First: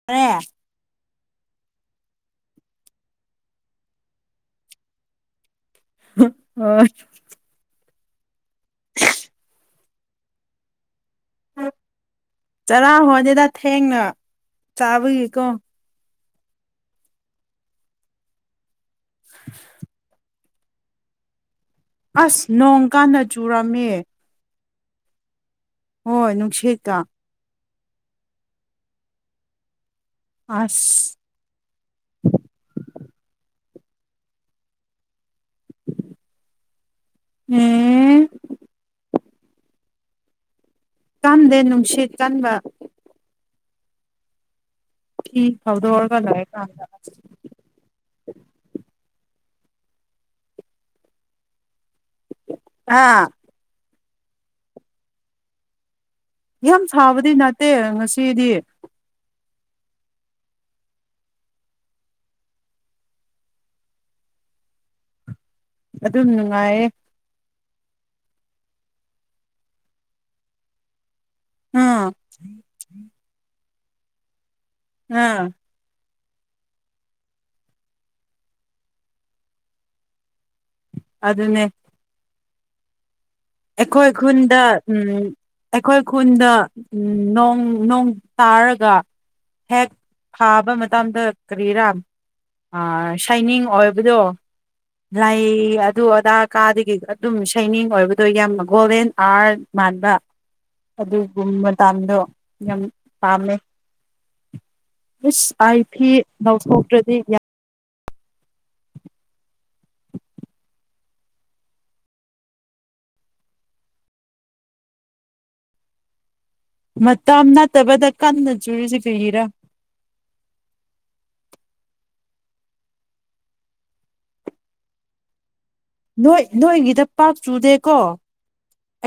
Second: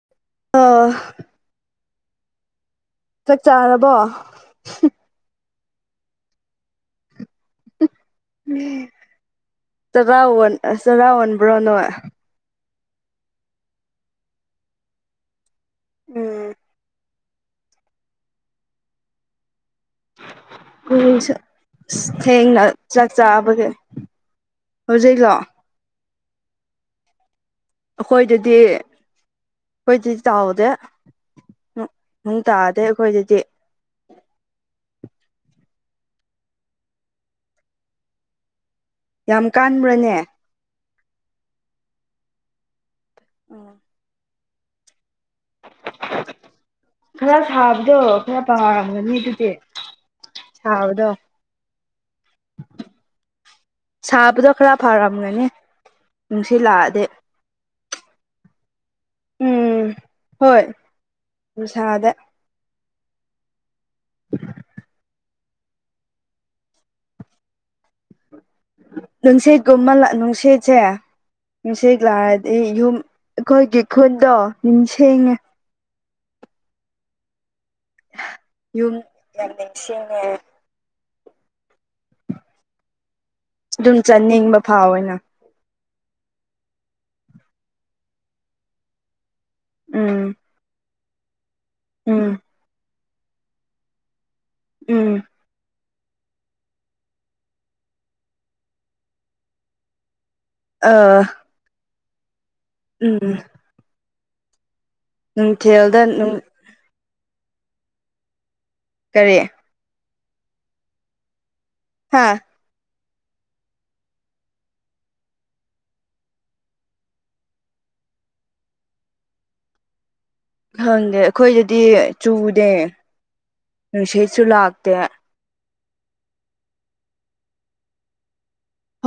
[unintelligible] ꯑꯣ ꯆꯥꯛ ꯆꯥꯔꯕꯣ ꯍꯣꯏ ꯆꯔꯥ ꯋꯥꯟ ꯆꯔꯥ ꯋꯥꯟꯕ꯭ꯔꯣ ꯅꯣꯏ ꯆꯔꯥ ꯍꯣꯗꯦꯗ ꯊꯦꯡꯅ ꯆꯥꯕꯒꯤꯀꯣ ꯎꯝ [inaudible] ꯎ ꯑꯁ ꯊꯦꯡꯅ ꯅꯣꯡ ꯆꯥꯛ ꯀꯥꯟꯅ ꯆꯥꯕꯒꯦ ꯆꯨꯔꯝꯃꯦ ꯍꯨꯖꯤꯛꯂꯣ ꯍꯣꯏ ꯅꯨꯡꯁꯤꯠꯀ ꯑꯩꯈꯣꯏꯗꯗꯤ ꯑꯩꯈꯣꯏꯗꯨꯗꯤ ꯆꯥꯎꯗꯦ ꯑꯁ ꯅꯣ ꯅꯣꯡ ꯇꯥꯗꯦ ꯑꯩꯈꯣꯏꯗꯗꯤ ꯎꯝ ꯌꯥꯝ ꯀꯥꯟꯕ꯭ꯔꯅꯦ ꯀꯥꯟꯗꯦ ꯅꯨꯡꯁꯤꯠ ꯀꯟꯕ ꯎꯝ ꯐꯤ ꯐꯥꯎꯗꯣꯔꯒ ꯂꯣꯏꯔ ꯀꯥꯟꯗ ꯈꯔ ꯁꯥꯕꯗꯣ ꯈꯔ ꯄꯥꯔꯝꯒꯅꯤ ꯑꯗꯨꯗꯤ ꯁꯥꯕꯗꯣ ꯑꯥ ꯁꯥꯕꯗꯣ ꯈꯔ ꯐꯔꯝꯒꯅꯤ ꯅꯨꯡꯁꯤꯠ ꯌꯥꯝ ꯂꯥꯛꯑꯗꯤ ꯁꯥꯕꯗꯤ ꯅꯠꯇꯦ ꯉꯁꯤꯗꯤ ꯎꯝ ꯍꯣꯏ ꯎꯁꯥꯗ ꯑꯗꯨꯝ ꯅꯨꯡꯉꯥꯏꯌꯦ ꯅꯨꯡꯁꯤꯠꯒꯨꯝꯕ ꯂ ꯅꯨꯡꯁꯤꯠꯁꯦ ꯅꯨꯡꯁꯤꯠ ꯑꯥ ꯂꯥꯛꯔꯗꯤ ꯌꯨꯝ ꯑꯩꯈꯣꯏꯒꯤ ꯈꯨꯟꯗꯣ ꯑꯗꯨꯝ ꯁꯦꯡꯉꯦ ꯑꯥ ꯌꯨꯝ ꯌꯥꯝ ꯅꯤꯡꯁꯤꯡꯉꯦ ꯑꯗꯨꯅꯦ ꯑꯗꯨꯝ ꯑꯩꯈꯣꯏ ꯆꯥꯅꯤꯡꯕ ꯈꯨꯟꯗ ꯐꯥꯎꯋꯦꯅ ꯎꯝ ꯑꯩꯈꯣꯏ ꯈꯨꯟꯗ ꯎꯝ ꯅꯣꯡ ꯅꯣꯡ ꯇꯥꯔꯒ ꯍꯦꯛ ꯎꯝ ꯐꯥꯕ ꯃꯇꯝꯗ ꯀ꯭ꯔꯤꯔꯥꯝ ꯎꯝ ꯑ ꯁꯥꯏꯅꯤꯡ ꯑꯣꯏꯕꯗꯣꯥꯏ ꯎꯝ ꯂꯥꯏ ꯏ ꯑꯗꯨ ꯑꯗꯥ ꯀꯥꯗꯒꯤ ꯑꯗꯨꯝ ꯁꯩꯅꯤꯡ ꯑꯣꯏꯕ ꯑꯗꯣ ꯌꯥꯝ ꯒꯣꯚꯦꯟ ꯑꯥꯔꯠ ꯃꯥꯟꯕ ꯑ ꯑꯗꯨꯒꯨꯝꯕ ꯃꯇꯝꯗꯣ ꯌꯥꯝ ꯎꯝ ꯄꯥꯝꯃꯦ ꯏꯁ ꯑꯥꯏ ꯅꯨꯡꯊꯤꯜꯗ ꯐꯤ ꯂꯧꯥꯎꯊꯣꯛꯇ꯭ꯔꯗꯤ ꯀꯔꯤ ꯍꯥꯥ ꯃꯇꯝ ꯅꯠꯇꯕꯗ ꯀꯟꯅ ꯆꯨꯔꯤꯁꯤ ꯀꯩꯒꯤꯔꯥ ꯈꯪꯗꯦ ꯑꯩꯈꯣꯏꯗꯗꯤ ꯆꯨꯗꯦ ꯅꯨꯡꯁꯤꯠꯁꯨ ꯂꯥꯛꯇꯦ ꯅꯣꯏ ꯅꯣꯏꯒꯤꯗ ꯄꯥꯛ ꯆꯨꯗꯦꯀꯣ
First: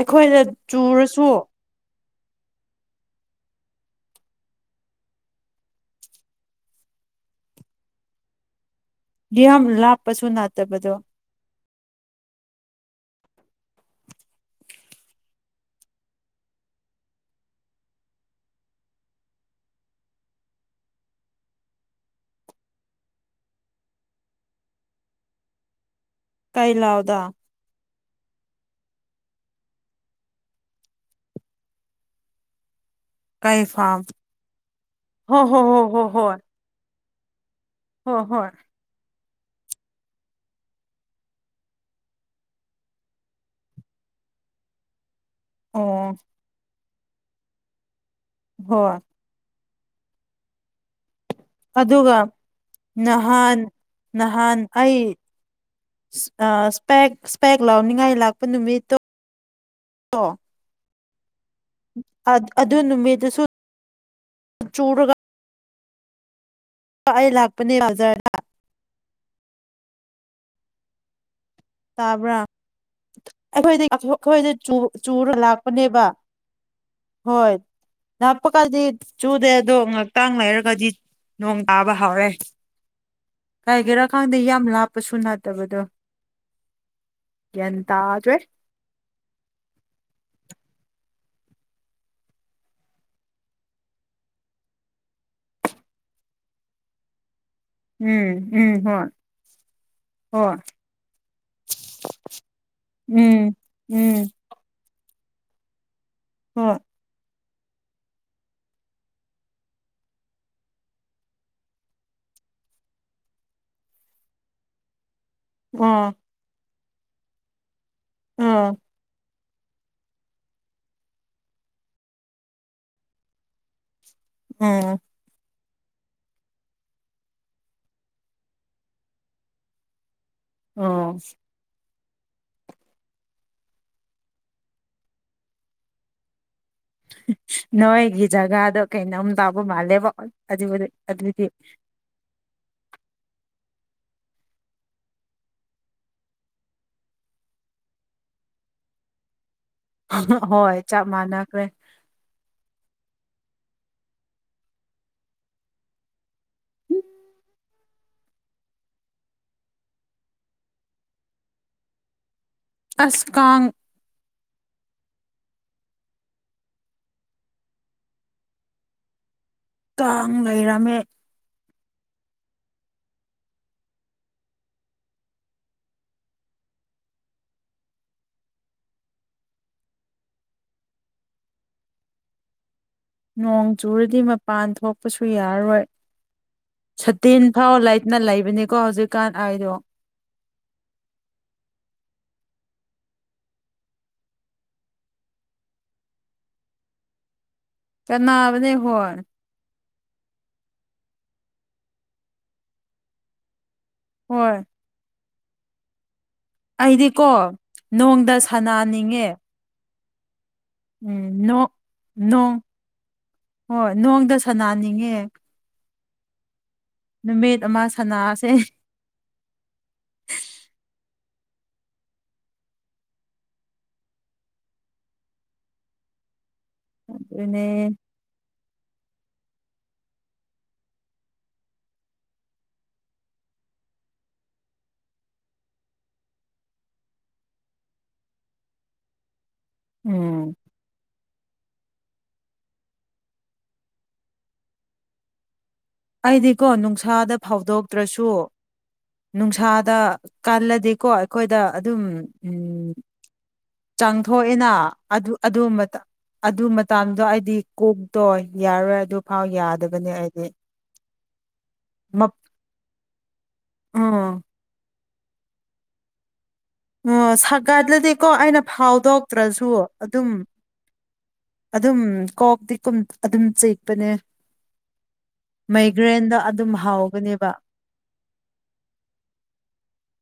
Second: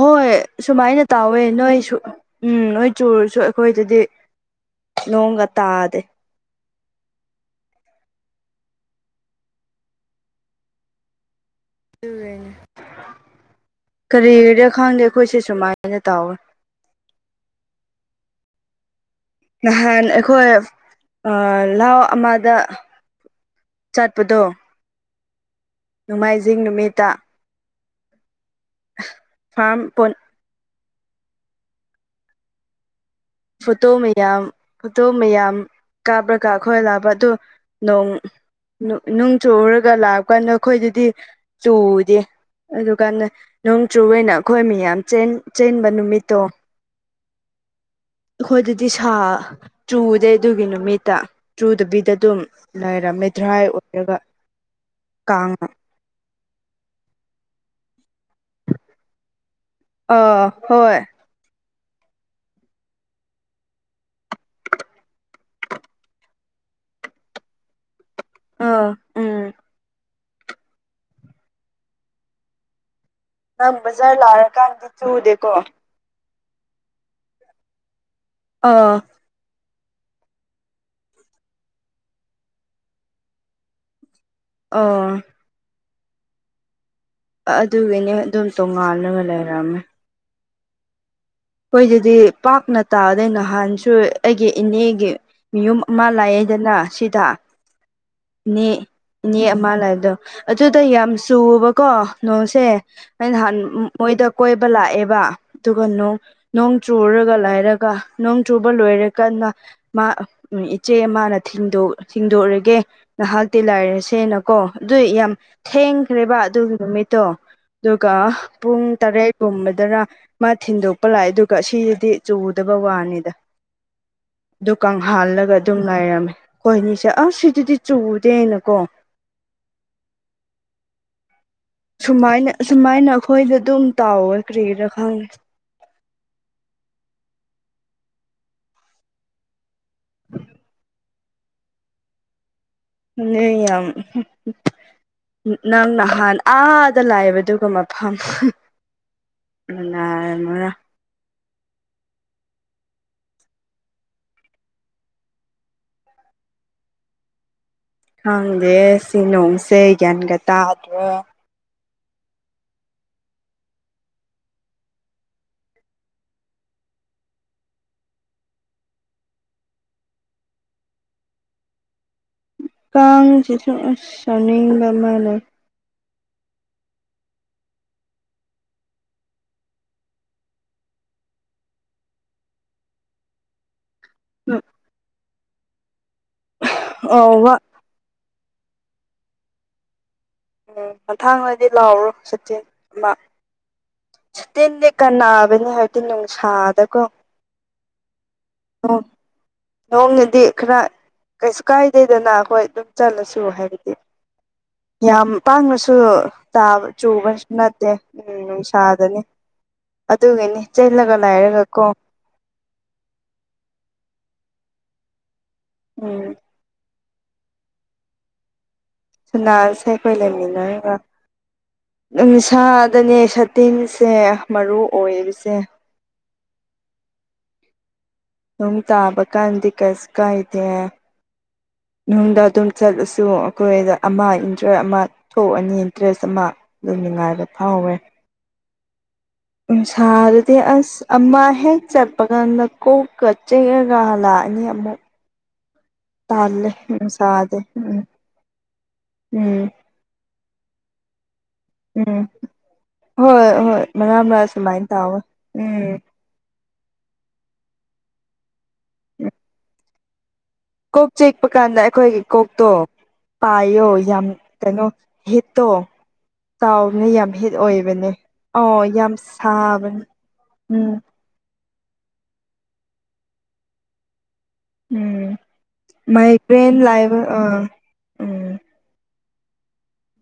ꯍꯣꯏ ꯁꯨꯃꯥꯏꯅ ꯆꯨꯔꯁꯨ ꯇꯥꯎꯋꯦ ꯅꯣꯏꯁꯨ ꯎꯝ ꯅꯣꯏ ꯆꯨꯔꯁꯨ ꯑꯩꯈꯣꯏꯗꯗꯤ ꯅꯣꯡꯒ ꯇꯥꯗꯦ ꯌꯥꯝ ꯌꯥꯝ ꯂꯥꯞꯄꯁꯨ ꯅꯥꯠꯇꯕꯗꯣ ꯀꯔꯤꯗ ꯈꯪꯗꯦ ꯑꯩꯈꯣꯏꯁꯦ ꯁꯨꯃꯥꯏꯅ ꯇꯧꯋꯦ ꯅꯍꯥꯟ ꯑꯩꯈꯣꯏ ꯑꯥ ꯂꯍꯥꯎ ꯑꯃꯗ ꯆꯠꯄꯗꯣ ꯅꯣꯡꯃꯥꯏꯖꯤꯡ ꯀꯩ ꯅꯨꯃꯤꯠꯇ ꯂꯥꯎꯗ ꯐꯥꯝꯄꯨꯟ ꯀꯩ ꯐꯣꯇꯣ ꯐꯥꯝ ꯃꯌꯥꯝ ꯐꯣꯇꯣ ꯍꯣ ꯃꯌꯥꯝ ꯍꯣ ꯍꯣ ꯍꯣ ꯀꯥꯕ꯭ꯔ ꯍꯣꯏ ꯀꯥ ꯈꯣꯏ ꯂꯥꯛꯄ ꯑꯗꯨ ꯅꯣꯡ ꯍꯣ ꯍꯣꯏ ꯅꯨ ꯅꯨꯡ ꯆꯨꯔꯒ ꯂꯥꯛꯑꯀꯥꯟꯗ ꯑꯩꯈꯣꯏꯗꯗꯤ ꯆꯨꯗꯦ ꯑꯗꯨꯀꯥꯟꯗ ꯅꯣꯡ ꯆꯨꯋꯦꯅ ꯑꯩꯈꯣꯏ ꯃꯤꯌꯥꯝ ꯆꯦꯟ ꯆꯦꯟꯕ ꯑꯣ ꯅꯨꯃꯤꯠꯇꯣ ꯑꯩꯈꯣꯏꯗꯗꯤ ꯍꯣꯏ ꯁꯥ ꯆꯨꯗꯦ ꯑꯗꯨꯒꯤ ꯅꯨꯃꯤꯠꯇ ꯆꯨꯗꯕꯤꯗ ꯑꯗꯨꯒ ꯑꯗꯨꯝ ꯂꯩꯔꯝꯃꯦ ꯅꯍꯥꯟ ꯗ꯭ꯔꯥꯏ ꯑꯣꯏꯔꯒ ꯀꯥꯡ ꯏꯁ ꯑꯥ ꯏꯁꯄꯦꯛ ꯏꯁꯄꯦꯛ ꯂꯥꯎꯅꯤꯡꯉꯥꯏ ꯂꯥꯛ ꯑꯥ ꯍꯣꯏ ꯑ ꯑꯗꯨ ꯅꯨꯃꯤꯠꯇꯨꯁꯨ ꯆꯨꯔꯒ ꯒꯥ ꯑꯩ ꯂꯥꯛꯄꯅꯦ ꯕꯖꯔ ꯑꯥ ꯎꯝ ꯇꯥꯕ꯭ꯔꯥ ꯅꯪ ꯑꯩꯈꯣꯏꯗꯤ ꯕꯖꯥꯔ ꯑꯩꯈꯣꯏꯗ ꯆꯨ ꯂꯥꯛꯔꯀꯥꯟꯗꯤ ꯆꯨꯔ ꯆꯨꯗꯦꯀꯣ ꯂꯥꯛꯄꯅꯦꯕ ꯍꯣꯏ ꯂꯥꯞꯄꯀꯥꯗꯤ ꯑꯥ ꯆꯨꯗꯦ ꯑꯗꯣ ꯉꯥꯛꯇꯪ ꯂꯩꯔꯒꯗꯤ ꯅꯣꯡ ꯇꯥꯕ ꯍꯧꯔꯦ ꯀꯥꯏꯒꯦꯔꯥ ꯈꯪꯗꯦ ꯌꯥꯝ ꯑꯥ ꯂꯥꯞꯄꯁꯨ ꯅꯥꯗꯕꯗꯣ ꯑꯥ ꯑꯗꯨꯒꯤꯅꯦ ꯇꯥꯗ꯭ꯔꯦ ꯑꯗꯨꯝ ꯇꯣꯉꯥꯜꯂꯒ ꯂꯩꯔꯝꯃꯦ ꯈꯣꯏꯗꯗꯤ ꯄꯥꯛꯅ ꯇꯥꯗꯦ ꯅꯍꯥꯟꯁꯨ ꯑꯩꯒꯤ ꯏꯅꯦꯒꯤ ꯃꯌꯨꯝ ꯑꯃ ꯂꯥꯏꯑꯦꯗꯅ ꯁꯤꯗ ꯎꯝ ꯎꯝ ꯏꯅꯦ ꯍꯣꯏ ꯏꯅꯦ ꯑꯃ ꯂꯩꯕꯗꯣ ꯍꯣꯏ ꯑꯗꯨꯗ ꯌꯥꯝ ꯆꯨꯕꯀꯣ ꯅꯣꯡꯁꯦ ꯑ ꯎꯝ ꯅꯍꯥꯟ ꯃꯣꯏꯗ ꯎꯝ ꯀꯣꯏꯕ ꯂꯥꯛꯑꯦꯕ ꯑꯗꯨꯒ ꯅꯣꯡ ꯅꯣꯡ ꯍꯣꯏ ꯆ ꯆꯨꯔꯒ ꯂꯩꯔꯒ ꯅꯣꯡ ꯆꯨꯕ ꯂꯣꯏꯔꯦ ꯀꯟꯅ ꯃꯥ ꯎꯝ ꯏꯆꯦ ꯃꯥꯅ ꯊꯤꯟꯗꯣꯛ ꯊꯤꯟꯗꯣꯔꯒꯦ ꯉꯍꯥꯛꯇꯤ ꯂꯥꯏꯔꯁꯦꯅꯀꯣ ꯑꯗꯨꯏ ꯌꯥꯝ ꯑꯣ ꯊꯦꯡꯈ꯭ꯔꯦꯕ ꯑꯗꯨꯒꯤ ꯅꯨꯃꯤꯠꯇꯣ ꯑꯗꯨꯒ ꯑꯣ ꯄꯨꯡ ꯇꯔꯦꯠꯀꯨꯝꯕꯗꯥꯔ ꯃꯥ ꯊꯤꯟꯗꯣꯛꯄ ꯂꯥꯛꯑꯦ ꯑꯗꯨꯒ ꯁꯤꯗꯤ ꯆꯨꯗꯕ ꯋꯥꯅꯤꯗ ꯎꯝ ꯗꯨꯀꯪ ꯍꯥꯜꯂꯒ ꯇꯨꯝ ꯂꯥꯏꯔꯝꯃꯦ ꯍꯣꯏꯅꯤꯁꯦ ꯑꯁ ꯁꯤꯗꯗꯤ ꯆꯨꯗꯦ ꯍꯥꯏꯅꯀꯣ ꯑꯣ ꯁꯨꯃꯥꯏꯅ ꯁꯨꯃꯥꯏꯅ ꯑꯩꯈꯣꯏꯗ ꯑꯗꯨꯝ ꯇꯥꯎꯋꯦ ꯀꯔꯤꯔꯥ ꯈꯪ ꯗꯦ ꯅꯣꯏꯒꯤ ꯖꯒꯥꯗꯣ ꯀꯩꯅꯣꯝ ꯇꯥꯕ ꯃꯥꯜꯂꯦꯕꯣ ꯑꯗꯨꯗꯤ ꯑꯗꯨꯗꯤ [unintelligible] ꯌꯥꯝ ꯅ ꯅꯪ ꯅꯍꯥꯟ ꯑꯥꯗ ꯂꯥꯢꯕꯗꯨꯒ ꯃꯐꯝ ꯅꯥꯔꯝꯃꯔ ꯍꯣꯏ ꯆꯞ ꯃꯥꯟꯅꯈ꯭ꯔꯦ ꯈꯥꯡꯗꯦ ꯁꯤ ꯅꯣꯡꯁꯦ ꯒ꯭ꯌꯥꯟꯒ ꯇꯥꯗ꯭ꯔꯦ ꯑꯁ ꯀꯥꯡ ꯀꯥꯡ ꯂꯩꯔꯝꯃꯦ ꯀꯥꯡꯁꯤꯁꯨ ꯑꯁ ꯁꯥꯎꯅꯤꯡꯕ ꯃꯥ ꯂꯩ ꯅꯣꯡ ꯆꯨꯔꯗꯤ ꯃꯄꯥꯟ ꯊꯣꯛꯄꯁꯨ ꯌꯥꯔꯔꯣꯏ ꯑꯧ ꯁꯇꯤꯟ ꯋꯥ ꯐꯥꯎ ꯂꯩ ꯅ ꯂꯩꯕꯅꯤꯀꯣ ꯍꯧꯖꯤꯛꯀꯥꯟ ꯑꯥꯏꯗꯣ ꯎꯝ ꯃꯊꯥꯡꯗꯗꯤ ꯂꯥꯎꯔꯣ ꯁꯥꯇꯤꯟ ꯑꯃ ꯁꯇꯤꯟꯗꯤ ꯀꯅꯥꯕꯅꯦ ꯍꯥꯏꯕꯗꯤ ꯅꯨꯡꯁꯥꯗꯀꯣ ꯀꯥꯟꯅꯥꯕꯅꯦ ꯍꯣꯢ ꯅꯣꯡꯒꯤꯗꯤ ꯈꯔ ꯀꯩꯁꯨ ꯀꯥꯏꯗꯦꯗꯅ ꯑꯩꯈꯣꯏ ꯑꯗꯨꯝ ꯆꯠꯂꯁꯨ ꯍꯥꯏꯕꯗꯤ ꯍꯣꯏ ꯌꯥꯝ ꯄꯥꯡꯅꯁꯨ ꯇꯥꯕ ꯑꯩꯗꯤꯀꯣ ꯆꯨꯕꯁꯨ ꯅꯠꯇꯦ ꯎꯝ ꯅꯣꯡꯗ ꯅꯨꯡꯁꯥꯗꯅꯦ ꯁꯥꯟꯅꯅꯤꯡꯉꯦ ꯑꯗꯨꯒꯤꯅꯤ ꯎꯝ ꯅꯣꯡ ꯀꯣ ꯅꯣꯡ ꯍꯣꯏ ꯅꯣꯡꯗ ꯁꯅꯥꯅꯤꯡꯉꯦ ꯎꯝ ꯅꯨꯃꯤꯠ ꯑꯃ ꯁꯅꯥꯁꯦ ꯁꯅꯥꯁꯦ ꯈꯣꯏ ꯂꯩꯃꯤꯟꯅꯔꯒ ꯅꯨꯡꯁꯥꯗꯅꯦ ꯁꯥꯇꯤꯟꯁꯦ ꯃꯔꯨ ꯑꯣꯏꯔꯤꯁꯦ ꯑꯗꯨꯅꯦ ꯅꯣꯡ ꯇꯥꯕ ꯀꯥꯟꯗꯤ ꯀꯩꯁꯨ ꯀꯥꯢꯗꯦ ꯅꯨꯡꯗ ꯗꯨꯝ ꯆꯠꯂꯁꯨ ꯑꯈꯣꯏꯗ ꯑꯃ ꯏꯟꯖꯣꯏ ꯑꯃ ꯊꯣꯛꯑꯅꯤ ꯗ꯭ꯔꯦꯁ ꯑꯃ ꯗꯨꯝ ꯅꯨꯉꯥꯏꯕ ꯐꯥꯎꯋꯦ ꯎꯝ ꯅꯨꯡꯁꯥꯗꯗꯤ ꯑꯁ ꯑꯃ ꯍꯦꯛ ꯆꯠꯄꯒ ꯅꯀꯣꯛꯀ ꯆꯤꯛꯔꯒ ꯍꯜꯂꯥꯛꯑꯅꯤ ꯑꯃꯨꯛ ꯑꯩꯗꯤꯀꯣ ꯇꯥꯜꯂꯦ ꯅꯨꯡꯁꯥꯗ ꯅꯨꯡꯁꯥꯗꯤ ꯎꯝ ꯐꯧꯗꯣꯛꯇ꯭ꯔꯁꯨ ꯎꯝ ꯅꯨꯡꯁꯥꯗ ꯀꯥꯜꯂꯗꯤꯀꯣ ꯑꯩꯈꯣꯏꯗ ꯑꯗꯨꯝ ꯎꯝ ꯎꯝ ꯍꯣꯏ ꯍꯣꯏ ꯃꯔꯛ ꯃꯔꯛ ꯆꯪꯊꯣꯛꯑꯦꯅꯥ ꯁꯨꯃꯥꯏꯅ ꯇꯧꯋꯦ ꯑꯗꯨ ꯑꯗꯨ ꯃꯇꯥ ꯎꯝ ꯑꯗꯨ ꯃꯇꯥꯝꯗꯣ ꯑꯩꯗꯤ ꯀꯣꯛꯇꯣ ꯌꯥꯔꯣꯏ ꯎꯝ ꯑꯗꯨꯐꯥꯎ ꯌꯥꯗꯕꯅꯦ ꯑꯩꯗꯤ ꯀꯣꯛ ꯆꯤꯛꯄ ꯀꯥꯟꯗ ꯑꯩꯈꯣꯏꯒꯤ ꯃꯞ ꯀꯣꯛꯇꯣ ꯄꯥꯏꯌꯣ ꯌꯥꯝ ꯎꯝ ꯀꯩꯅꯣ ꯍꯤꯠꯇꯣ ꯇꯥꯎꯕꯅꯦ ꯌꯥꯝ ꯑꯣ ꯍꯤꯠ ꯑꯣꯏꯕꯅꯦ ꯁꯥꯒꯠꯂꯗꯤꯀꯣ ꯑꯩꯅ ꯑꯣ ꯌꯥꯝ ꯐꯥꯎꯗꯣꯛꯇ꯭ꯔꯁꯨ ꯁꯥꯕꯅꯦ ꯑꯗꯨꯝ ꯎꯝ ꯑꯗꯨꯝ ꯀꯣꯛꯇꯤ ꯀꯨꯝ ꯑꯗꯨꯝ ꯆꯤꯛꯄꯅꯦ ꯎꯝ ꯃꯩꯒ꯭ꯔꯦꯟꯗ ꯑꯗꯨꯝ ꯃꯥꯏꯒ꯭ꯔꯦꯟ ꯂꯥꯏꯕ ꯍꯥꯎꯕꯅꯦꯕ ꯑꯥ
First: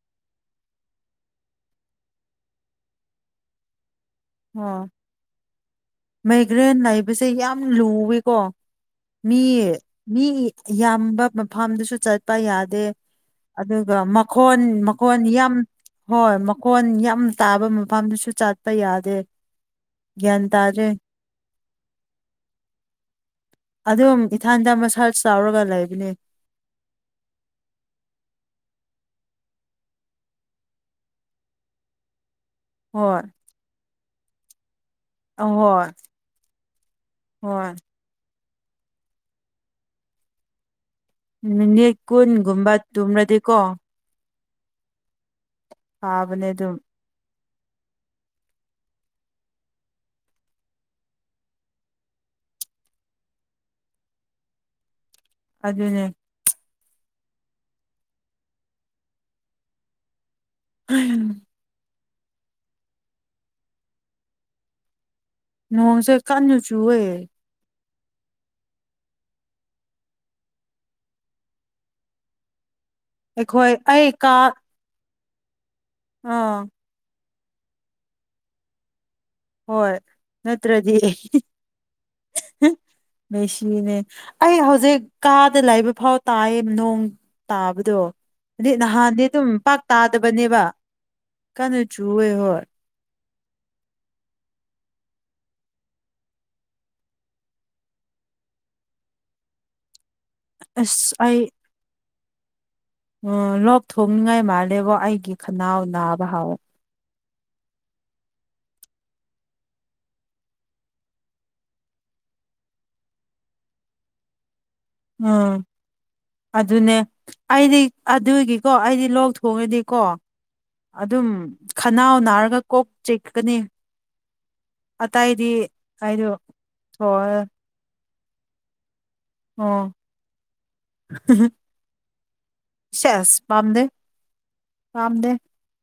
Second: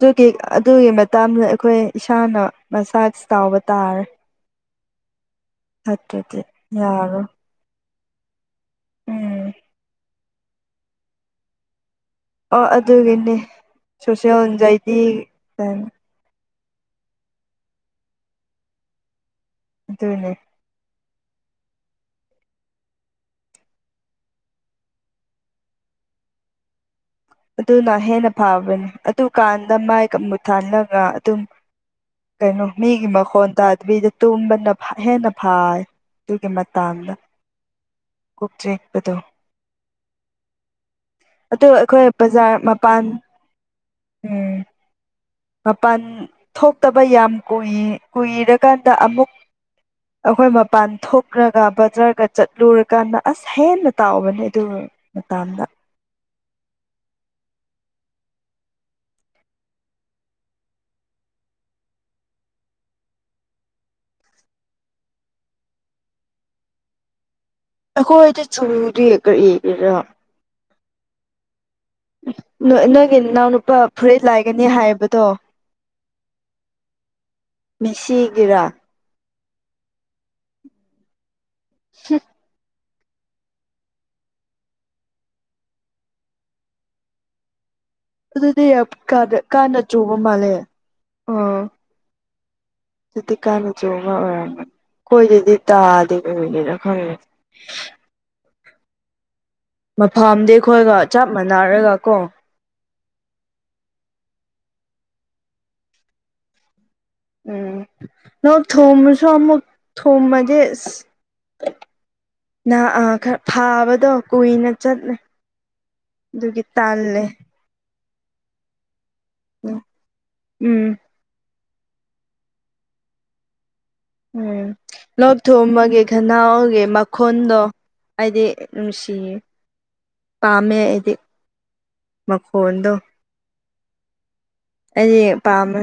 ꯗꯨꯒꯤ ꯑꯗꯨꯒꯤ ꯃꯇꯝꯂ ꯑꯩꯈꯣꯢ ꯏꯁꯥꯅ ꯃꯁꯥꯖ ꯇꯥꯎꯕ ꯇꯥꯔꯦ ꯑꯣ ꯅꯠꯇ꯭ꯔꯗꯤ ꯃꯩꯒ꯭ꯔꯦꯟ ꯌꯥꯔꯣꯏ ꯂꯩꯕꯁꯦ ꯌꯥꯝ ꯂꯨꯋꯦꯀꯣ ꯃꯤ ꯎꯝ ꯃꯤ ꯌꯥꯝꯕ ꯃꯐꯥꯝꯗꯁꯨ ꯆꯠ ꯄ ꯑꯣ ꯌꯥꯗꯦ ꯑꯗꯨꯒꯤꯅꯦ ꯑꯗꯨꯒ ꯁꯣꯁꯦꯜ ꯃꯈꯣꯟ ꯑꯦꯟꯖꯥꯏꯇꯤ ꯃꯈꯣꯟ ꯌꯥꯝ ꯍꯣꯏ ꯃꯈꯣꯟ ꯌꯥꯝ ꯇꯥꯕ ꯃꯐꯝꯗꯨꯁꯨ ꯆꯥꯠꯄ ꯌꯥꯗꯦ ꯑꯗꯨꯅꯦ ꯒ꯭ꯌꯥꯟ ꯇꯥꯗꯦ ꯑꯗꯨꯝ ꯏꯊꯥꯟꯗ ꯃꯁꯔꯁ ꯇꯥꯎꯔꯒ ꯂꯩꯕꯅꯦ ꯑꯗꯨꯅ ꯍꯦꯟꯅ ꯐꯕꯅꯤ ꯑꯗꯨꯀꯥꯟꯗ ꯃꯥꯏꯒ ꯃꯨꯠꯊꯥꯜꯂꯒ ꯑꯗꯨꯝ ꯀꯩꯅꯣ ꯃꯤꯒꯤ ꯍꯣꯏ ꯃꯈꯣꯟ ꯇꯥꯗꯕꯤꯗ ꯇꯨꯝꯕꯅ ꯍꯦꯟꯅ ꯐꯥꯏꯌꯦ ꯑꯍꯣꯏ ꯗꯨꯒꯤ ꯃꯇꯥꯡꯗ ꯍꯣꯏ ꯀꯣꯛ ꯆꯦꯛꯄꯗꯣ ꯃꯤꯅꯤꯠ ꯑꯩꯈꯣꯏ ꯕꯖꯥꯔ ꯀꯨꯟꯒꯨꯝꯕ ꯃꯄꯥꯟ ꯇꯨꯝꯔꯗꯤꯀꯣ ꯎꯝ ꯃꯄꯥꯟ ꯐꯥꯕꯅꯦ ꯑꯗꯨꯝ ꯊꯣꯛꯇꯕ ꯌꯥꯝ ꯀꯨꯏ ꯀꯨꯏꯔꯀꯥꯟꯗ ꯑꯃꯨꯛ ꯑꯩꯈꯣꯏ ꯃꯄꯥꯟ ꯊꯣꯛꯂꯒ ꯕꯖꯔꯒ ꯆꯠꯂꯨꯔꯀꯥꯟꯗ ꯑꯁ ꯍꯦꯟꯅ ꯇꯥꯎꯕꯅꯦ ꯑꯗꯨ ꯃꯇꯝ ꯗꯨꯨꯅꯦ ꯎꯝ ꯅꯣꯡꯁꯦ ꯀꯟꯅ ꯆꯨꯋꯦ ꯑꯩꯈꯣꯏꯗ ꯆꯨꯗꯦ ꯀꯔꯤꯒꯤꯔꯥ ꯅꯣꯏ ꯅꯣꯏꯒꯤ ꯑꯩꯈꯣꯏ ꯅꯅꯥꯎꯅꯨꯄꯥ ꯑꯩ ꯐꯨꯔꯤꯠ ꯀꯥ ꯂꯥꯏꯒꯅꯤ ꯍꯥꯏꯕꯗꯣ ꯑꯥ ꯃꯤꯁꯤꯒꯤꯔꯥ ꯍꯣꯏ ꯅꯠꯇ꯭ꯔꯗꯤ ꯍꯨꯝ ꯍꯨꯝ ꯃꯦꯁꯤꯅꯦ ꯑꯩ ꯍꯧꯖꯤꯛ ꯀꯥꯗ ꯂꯩꯕ ꯐꯥꯎ ꯇꯥꯏꯌꯦ ꯅꯣꯡ ꯇꯥꯕꯗꯣ ꯑꯗꯨꯗꯤ ꯑꯗꯩ ꯌꯥꯝ ꯅꯍꯥꯟꯗꯤ ꯀꯥꯟꯅ ꯑꯗꯨꯝ ꯄꯥꯛ ꯀꯥꯟꯅ ꯆꯨꯕ ꯃꯥꯜꯂꯦ ꯇꯥꯗꯕꯅꯦꯕ ꯀꯅꯣ ꯆꯨꯋꯦ ꯍꯣꯏ ꯑꯗꯨꯗꯤ ꯀꯥꯟꯅ ꯆꯨꯕ ꯑꯣꯏꯔꯝꯃꯣꯏ ꯑꯩꯈꯣꯏꯗꯗꯤ ꯇꯥꯗꯦ ꯀꯔꯤꯒꯤꯅꯣ ꯈꯪꯉ ꯃꯐꯝꯗꯤ ꯑꯩꯈꯣꯏꯒ ꯑꯁ ꯆꯞ ꯃꯥꯟꯅꯔꯒ ꯀꯣ ꯑꯣ ꯂꯣꯛ ꯊꯨꯡꯅꯤꯡꯉꯥꯏ ꯃꯥꯜꯂꯦꯕꯣ ꯑꯩꯒꯤ ꯈꯅꯥꯎ ꯅꯥꯕ ꯍꯥꯎꯋꯦ ꯎꯝ ꯂꯣꯛ ꯊꯣꯝꯂꯁꯨ ꯑꯃꯨꯛ ꯊꯣꯝꯂꯗꯤ ꯑꯁ ꯅꯪ ꯑꯥ ꯈꯔ ꯐꯥꯕꯗꯣ ꯀꯨꯏꯅ ꯆꯠꯂꯦ ꯎꯝ ꯑꯗꯨꯒꯤ ꯑꯗꯨꯅꯦ ꯇꯥꯜꯂꯦ ꯑꯩꯗꯤ ꯑꯗꯨꯒꯤꯀꯣ ꯑꯩꯗꯤ ꯂꯣꯛ ꯊꯣꯡꯉꯗꯤꯀꯣ ꯎꯝ ꯑꯗꯨꯝ ꯈꯅꯥꯎ ꯅꯥꯔꯒ ꯀꯣꯛ ꯆꯦꯛꯀꯅꯤ ꯎꯝ ꯂꯣꯛ ꯊꯨꯝꯕꯒꯦ ꯑꯩꯗꯣ ꯈꯅꯥꯎꯒꯤ ꯊꯣꯛꯑꯦ ꯃꯈꯣꯟꯗꯣ ꯑꯩꯗꯤ ꯅꯨꯡꯁꯤꯌꯦ ꯑꯣ ꯄꯥꯝꯃꯦ ꯑꯩꯗꯤ ꯃꯈꯣꯟꯗꯣ ꯄꯝꯗꯦ ꯑꯩꯗꯤ ꯄꯥꯝꯃꯦ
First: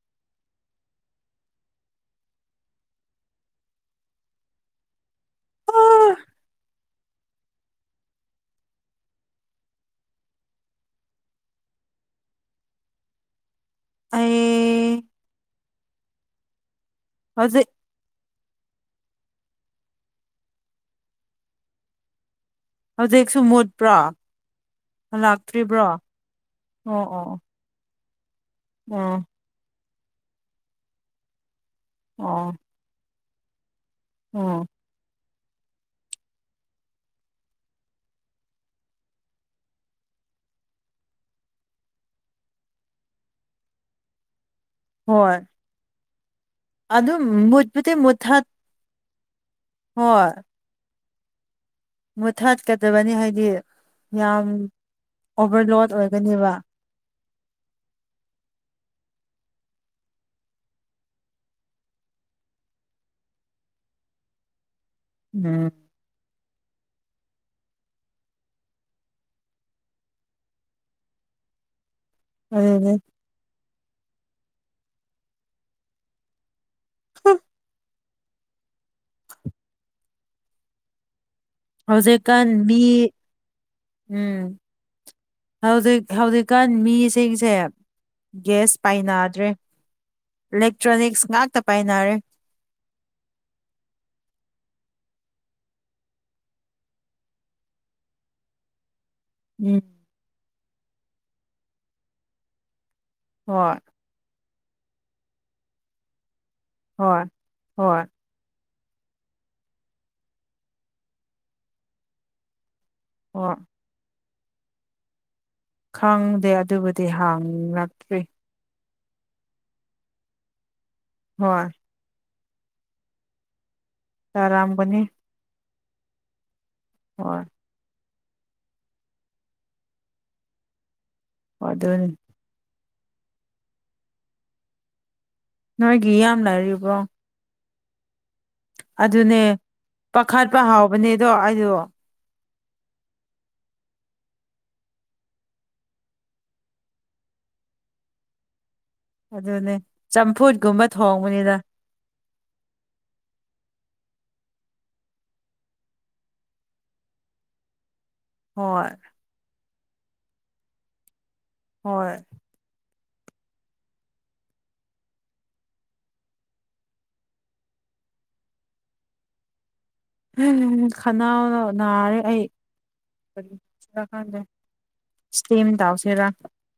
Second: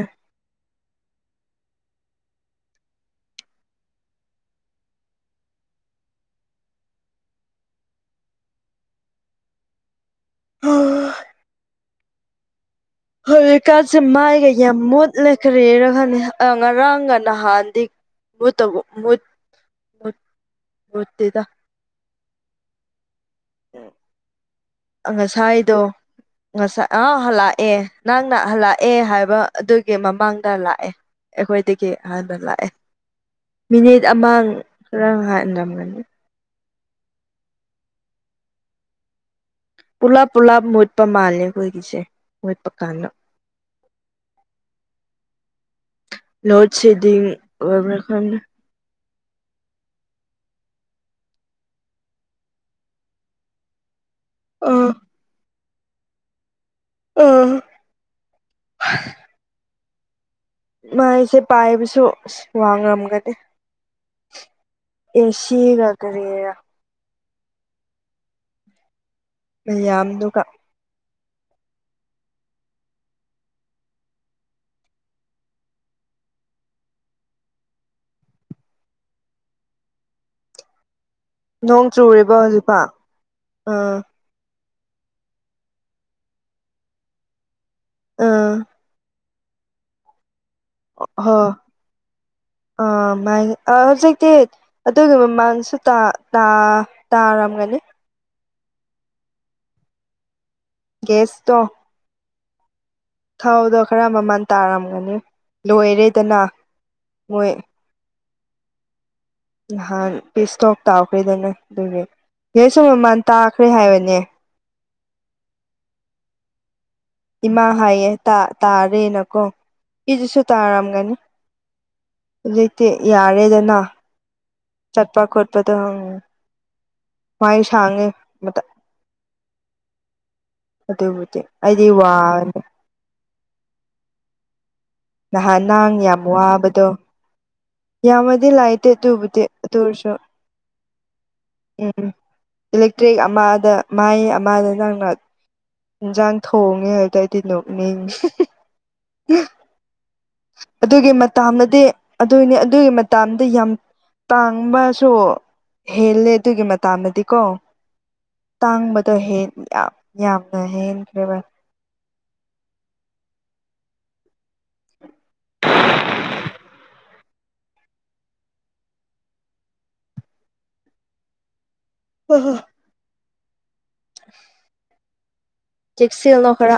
ꯑꯥ ꯍꯣꯏ ꯍꯧꯖꯤꯛꯀꯥꯟꯁꯦ ꯃꯩꯒ ꯌꯥꯝ ꯑꯩ ꯃꯨꯠꯂꯦ ꯀꯔꯤꯔ ꯈꯪꯗꯦ ꯉꯔꯥꯡꯒ ꯍꯧꯖꯤꯛ ꯅꯍꯥꯟꯗꯤ ꯃꯨꯠꯇꯕꯨ ꯃꯨꯠ ꯃꯨꯠ ꯃꯨꯠꯇꯦꯗ ꯍꯧꯖꯤꯛꯁꯨ ꯃꯨꯠꯄ꯭ꯔꯥ ꯉꯁꯥꯏꯗꯣ ꯉꯁꯥꯏ ꯑꯣ ꯑꯥ ꯑꯣ ꯍꯜꯂꯛꯑꯦ ꯅꯪꯅ ꯍꯜꯂꯛꯑꯦ ꯑꯣ ꯍꯥꯏꯕ ꯑꯗꯨꯒꯤ ꯃꯃꯥꯡꯗ ꯂꯥꯛꯑꯦ ꯑꯩꯈꯣꯏꯗꯒꯤ ꯍꯥꯟꯅ ꯑꯣ ꯂꯥꯛꯑꯦ ꯃꯤꯅꯤꯠ ꯑꯃꯥ ꯑꯣ ꯈꯔ ꯍꯥꯜꯂꯝꯒꯅꯤ ꯄꯨꯂꯞ ꯄꯨꯂꯞ ꯃꯨꯠꯄ ꯃꯥꯜꯂꯦ ꯑꯩꯈꯣꯏꯒꯤꯁꯦ ꯃꯨꯠꯄ ꯀꯥꯟꯗ ꯍꯣꯏ ꯂꯣꯗ ꯑꯗꯨꯝ ꯁꯦꯗꯤꯡ ꯃꯨꯠꯄꯨꯗꯤ ꯑꯣꯏꯔ꯭ꯕꯥ ꯈꯪꯗꯦ ꯃꯨꯠꯊꯠ ꯍꯣꯏ ꯃꯨꯊꯠꯀꯗꯕꯅꯤ ꯍꯥꯏꯗꯤ ꯌꯥꯝ ꯑꯥ ꯑꯣꯚꯔꯂꯣꯗ ꯑꯣꯏꯒꯅꯤꯕ ꯑꯥ ꯃꯩꯁꯦ ꯄꯥꯏꯕꯁꯨ ꯋꯥꯉꯝꯒꯅꯤ ꯎꯝ ꯑꯦꯁꯤꯔ ꯀꯔꯤꯔ ꯃꯌꯥꯝꯗꯨꯒ ꯑꯗꯨꯅꯦ ꯍꯥ ꯅꯣꯡ ꯆꯨꯔꯤꯕ ꯍꯧꯖꯤꯛꯀꯥꯟ ꯃꯤ ꯍꯧꯖꯤꯛꯐꯥꯎ ꯑꯥ ꯎꯝ ꯍꯧꯖꯤꯛ ꯍꯧꯖꯤꯛꯀꯥꯟ ꯃꯤꯁꯤꯡꯁꯦ ꯑꯥ ꯒꯦꯁ ꯄꯥꯏꯅꯗ꯭ꯔꯦ ꯏꯂꯦꯛꯇ꯭ꯔꯣꯅꯤꯛꯁ ꯉꯥꯛꯇ ꯄꯥꯏꯅꯔꯦ ꯑ ꯃꯥ ꯑꯥ ꯍꯧꯖꯤꯛꯇꯤ ꯑꯗꯨꯒꯤ ꯃꯃꯥꯡꯁꯨ ꯇꯥ ꯇꯥ ꯇꯥꯔꯝꯒꯅꯤ ꯎꯝ ꯒꯥꯁꯇꯣ ꯍꯣꯏ ꯊꯥꯎꯗꯣ ꯈꯔ ꯃꯃꯜ ꯇꯥꯔꯝꯒꯅꯤ ꯂꯣꯏꯔꯦꯗꯅ ꯍꯣꯏ ꯃꯣꯏ ꯍꯣꯏ ꯅꯍꯥꯟ ꯄꯤꯁ ꯇꯣꯛ ꯇꯥꯎꯈ꯭ꯔꯦꯗꯅ ꯑꯗꯨꯒꯤ ꯒꯥꯁꯁꯨ ꯃꯃꯜ ꯍꯣꯏ ꯇꯥꯈ꯭ꯔꯦ ꯍꯥꯏꯕꯅꯦ ꯈꯪꯗꯦ ꯑꯗꯨꯕꯨꯗꯤ ꯍꯥꯡꯉꯛꯇ꯭ꯔꯤ ꯇꯥꯔꯦ ꯅꯀꯣ ꯀꯤꯖꯨꯁꯨ ꯇꯥꯔꯝꯒꯅꯤ ꯍꯣꯏ ꯍꯧꯖꯤꯛꯇꯤ ꯌꯥꯔꯦꯗꯅ INAUDIBLE ꯆꯠꯄꯥ-ꯈꯣꯠꯄꯗꯣ ꯍꯣꯏ ꯋꯥꯏꯁ ꯁꯪꯉꯦ ꯑꯗꯨꯕꯨꯗꯤ ꯍꯣꯏ ꯑꯩꯗꯤ ꯑꯗꯨꯅꯤ ꯋꯥꯅꯤ ꯅꯍꯥꯟ ꯅꯪ ꯅꯣꯏꯒꯤ ꯌꯥꯝ ꯋꯥꯕꯗꯣ ꯂꯩꯔꯤꯕ꯭ꯔꯣ ꯌꯥꯝꯅꯗꯤ ꯂꯥꯏꯇꯦ ꯑꯗꯨꯅꯦ ꯇꯨꯕꯗꯤ ꯑꯗꯨ ꯑꯣꯏꯔꯁꯨ ꯄꯥꯈꯠꯄ ꯍꯥꯎꯕꯅꯦꯗꯣ ꯑꯩꯗꯣ ꯎꯪ ꯏꯂꯦꯛꯇ꯭ꯔꯤꯛ ꯑꯃꯗ ꯃꯥꯏ ꯑꯃꯗ ꯅꯪꯅ ꯍꯤꯟꯁꯥꯡ ꯊꯣꯡꯉꯦ ꯑꯗꯨꯗꯩꯗꯤ ꯅꯣꯛꯅꯤꯡꯉꯤ ꯑꯗꯨꯅꯦ ꯆꯝꯐꯨꯠꯀꯨꯝꯕ ꯊꯣꯡꯕꯅꯤꯗ ꯑꯗꯨꯏꯅꯦ ꯑꯗꯨꯒꯤ ꯃꯇꯝꯗ ꯌꯥꯝ ꯇꯥꯡꯕꯁꯨ ꯍꯦꯜꯂꯦ ꯑꯗꯨꯒꯤ ꯃꯇꯥꯝꯗꯗꯤ ꯀꯣ ꯍꯣꯏ ꯇꯥꯡꯕꯗꯣ ꯍꯦꯛ ꯌꯥꯝ ꯌꯥꯝꯅ ꯍꯦꯟꯈ꯭ꯔꯦꯕ ꯍꯣꯏ ꯎꯪꯎꯪ ꯈꯅꯥꯎꯅ ꯅꯥꯔꯦ ꯑꯩ UNINTELLIGIBLE ꯆꯦꯛꯁꯤꯜꯂꯣ ꯈꯔ